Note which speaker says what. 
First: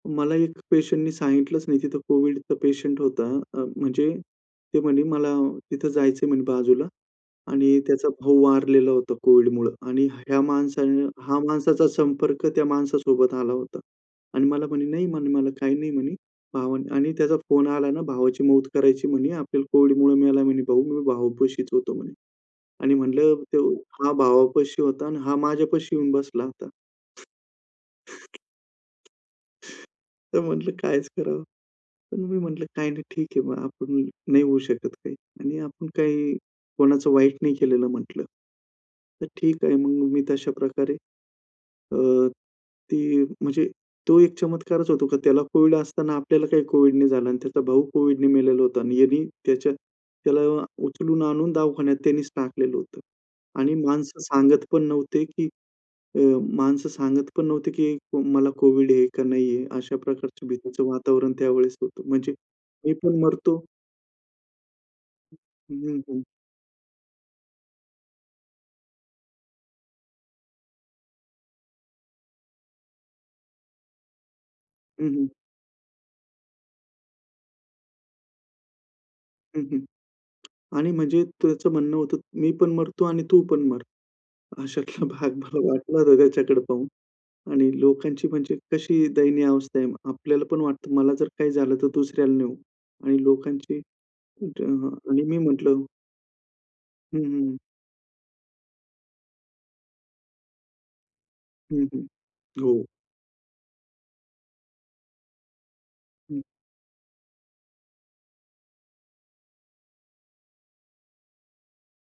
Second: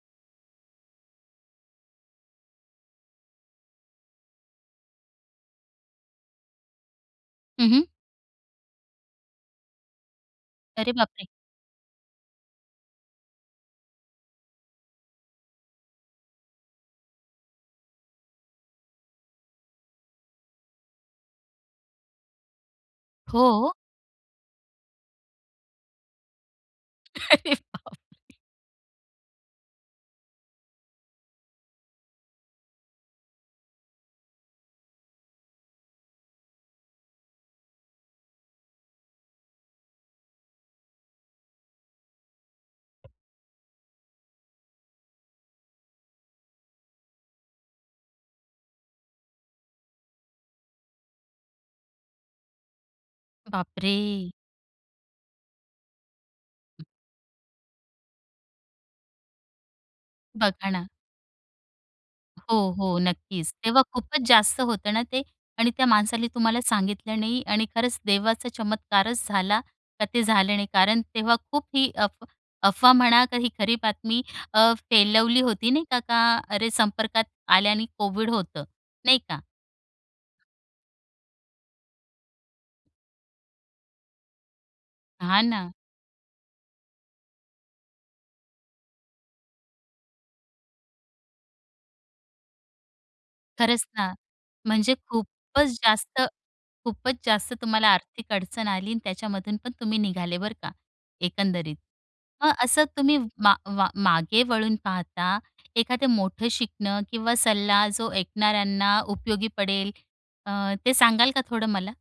Speaker 1: मला एक पेशंटनी सांगितलंच नाही तिथं कोविडचा पेशंट होता. अ, म्हणजे ते म्हणे, "मला तिथं जायचंय," म्हणे, "बाजूला."
Speaker 2: हं,
Speaker 1: आणि
Speaker 2: हं.
Speaker 1: त्याचा भाऊ वारलेला होता कोविडमुळं आणि ह्या
Speaker 2: अरे
Speaker 1: माणसाने
Speaker 2: बापरे!
Speaker 1: हा माणसाचा संपर्क त्या माणसासोबत आला होता. आणि मला म्हणे, "नाही," म्हणे, "मला काही नाही," म्हणी, भाव आणि "त्याचा फोन आला ना भावाची मौत करायची," म्हणी "आपल्याला कोविडमुळे मेला," म्हणे "भाऊ, मी भावपाशीच होतो," म्हणे. आणि म्हटलं,
Speaker 2: हो.
Speaker 1: "हा भावापाशी होता." आणि हा माझ्यापाशी येऊन बसला होता.
Speaker 2: अरे बापरे!
Speaker 1: तर म्हंटलं, "काय ह्याच करावं." पण मी म्हंटलं, "काही नाही, ठीक आहे, मग आपण नाही होऊ शकत." आणि "आपण काही कोणाचं वाईट नाही केलेलं," म्हटलं. तर ठीक आहे मग. मी तशा प्रकारे अ, ती म्हणजे तो एक चमत्कारच होतो की त्याला कोविड असताना आपल्याला काही कोविड नाही झालं आणि त्याचा भाऊ कोविडने मेलेला होता आणि यांनी त्याच्या त्याला उचलून आणून दवाखान्यात त्यानीच टाकलेलं होते. आणि माणसं
Speaker 2: बापरे!
Speaker 1: सांगत पण नव्हते की अ, माणसं सांगत पण नव्हते की मला कोव्हिड आहे का नाहीये अशा प्रकारच्या
Speaker 2: बघा
Speaker 1: भीतीचं
Speaker 2: ना
Speaker 1: वातावरण त्यावेळेस होतं. म्हणजे
Speaker 2: हो,
Speaker 1: मी
Speaker 2: हो,
Speaker 1: पण
Speaker 2: नक्कीच.
Speaker 1: मरतो
Speaker 2: तेव्हा खूपच जास्त होतं ना ते आणि त्या
Speaker 1: हं, हं.
Speaker 2: माणसाने तुम्हाला सांगितलं नाही आणि खरंच देवाचा चमत्कारच झाला का ते झालं नाही. कारण तेव्हा खूप ही अफ अफवा म्हणा का ही खरी बातमी अ,
Speaker 1: हं, हं.
Speaker 2: फैलवली होती नाही का, का अरे, संपर्कात आल्याने कोविड होतं. नाही का?
Speaker 1: हं, हं. आणि म्हणजे त्याचं म्हणणं होतं मी पण मरतो आणि तू पण मर. अशातला भाग
Speaker 2: हां
Speaker 1: मला
Speaker 2: ना.
Speaker 1: वाटलं होतं त्याच्याकडे पाहून. आणि लोकांची म्हणजे कशी दयनीय अवस्था आहे. आपल्याला पण वाटतं मला जर काही झालं तर दुसऱ्याला नाही होऊ. आणि लोकांची,
Speaker 2: खरंच ना,
Speaker 1: म्हंटलं, "हां."
Speaker 2: म्हणजे
Speaker 1: आणि मी
Speaker 2: खूपच
Speaker 1: म्हंटलं
Speaker 2: जास्त खूपच
Speaker 1: हं,
Speaker 2: जास्त
Speaker 1: हं.
Speaker 2: तुम्हाला आर्थिक अडचण आली आणि त्याच्यामधून पण तुम्ही निघाले बरं का, एकंदरीत.
Speaker 1: हं, हं.
Speaker 2: मग असं
Speaker 1: हो.
Speaker 2: तुम्ही मा मा मागे वळून पाहता एखादं
Speaker 1: हं.
Speaker 2: मोठं शिकणं किंवा सल्ला जो ऐकणाऱ्यांना उपयोगी पडेल अ, ते सांगाल का थोडं मला?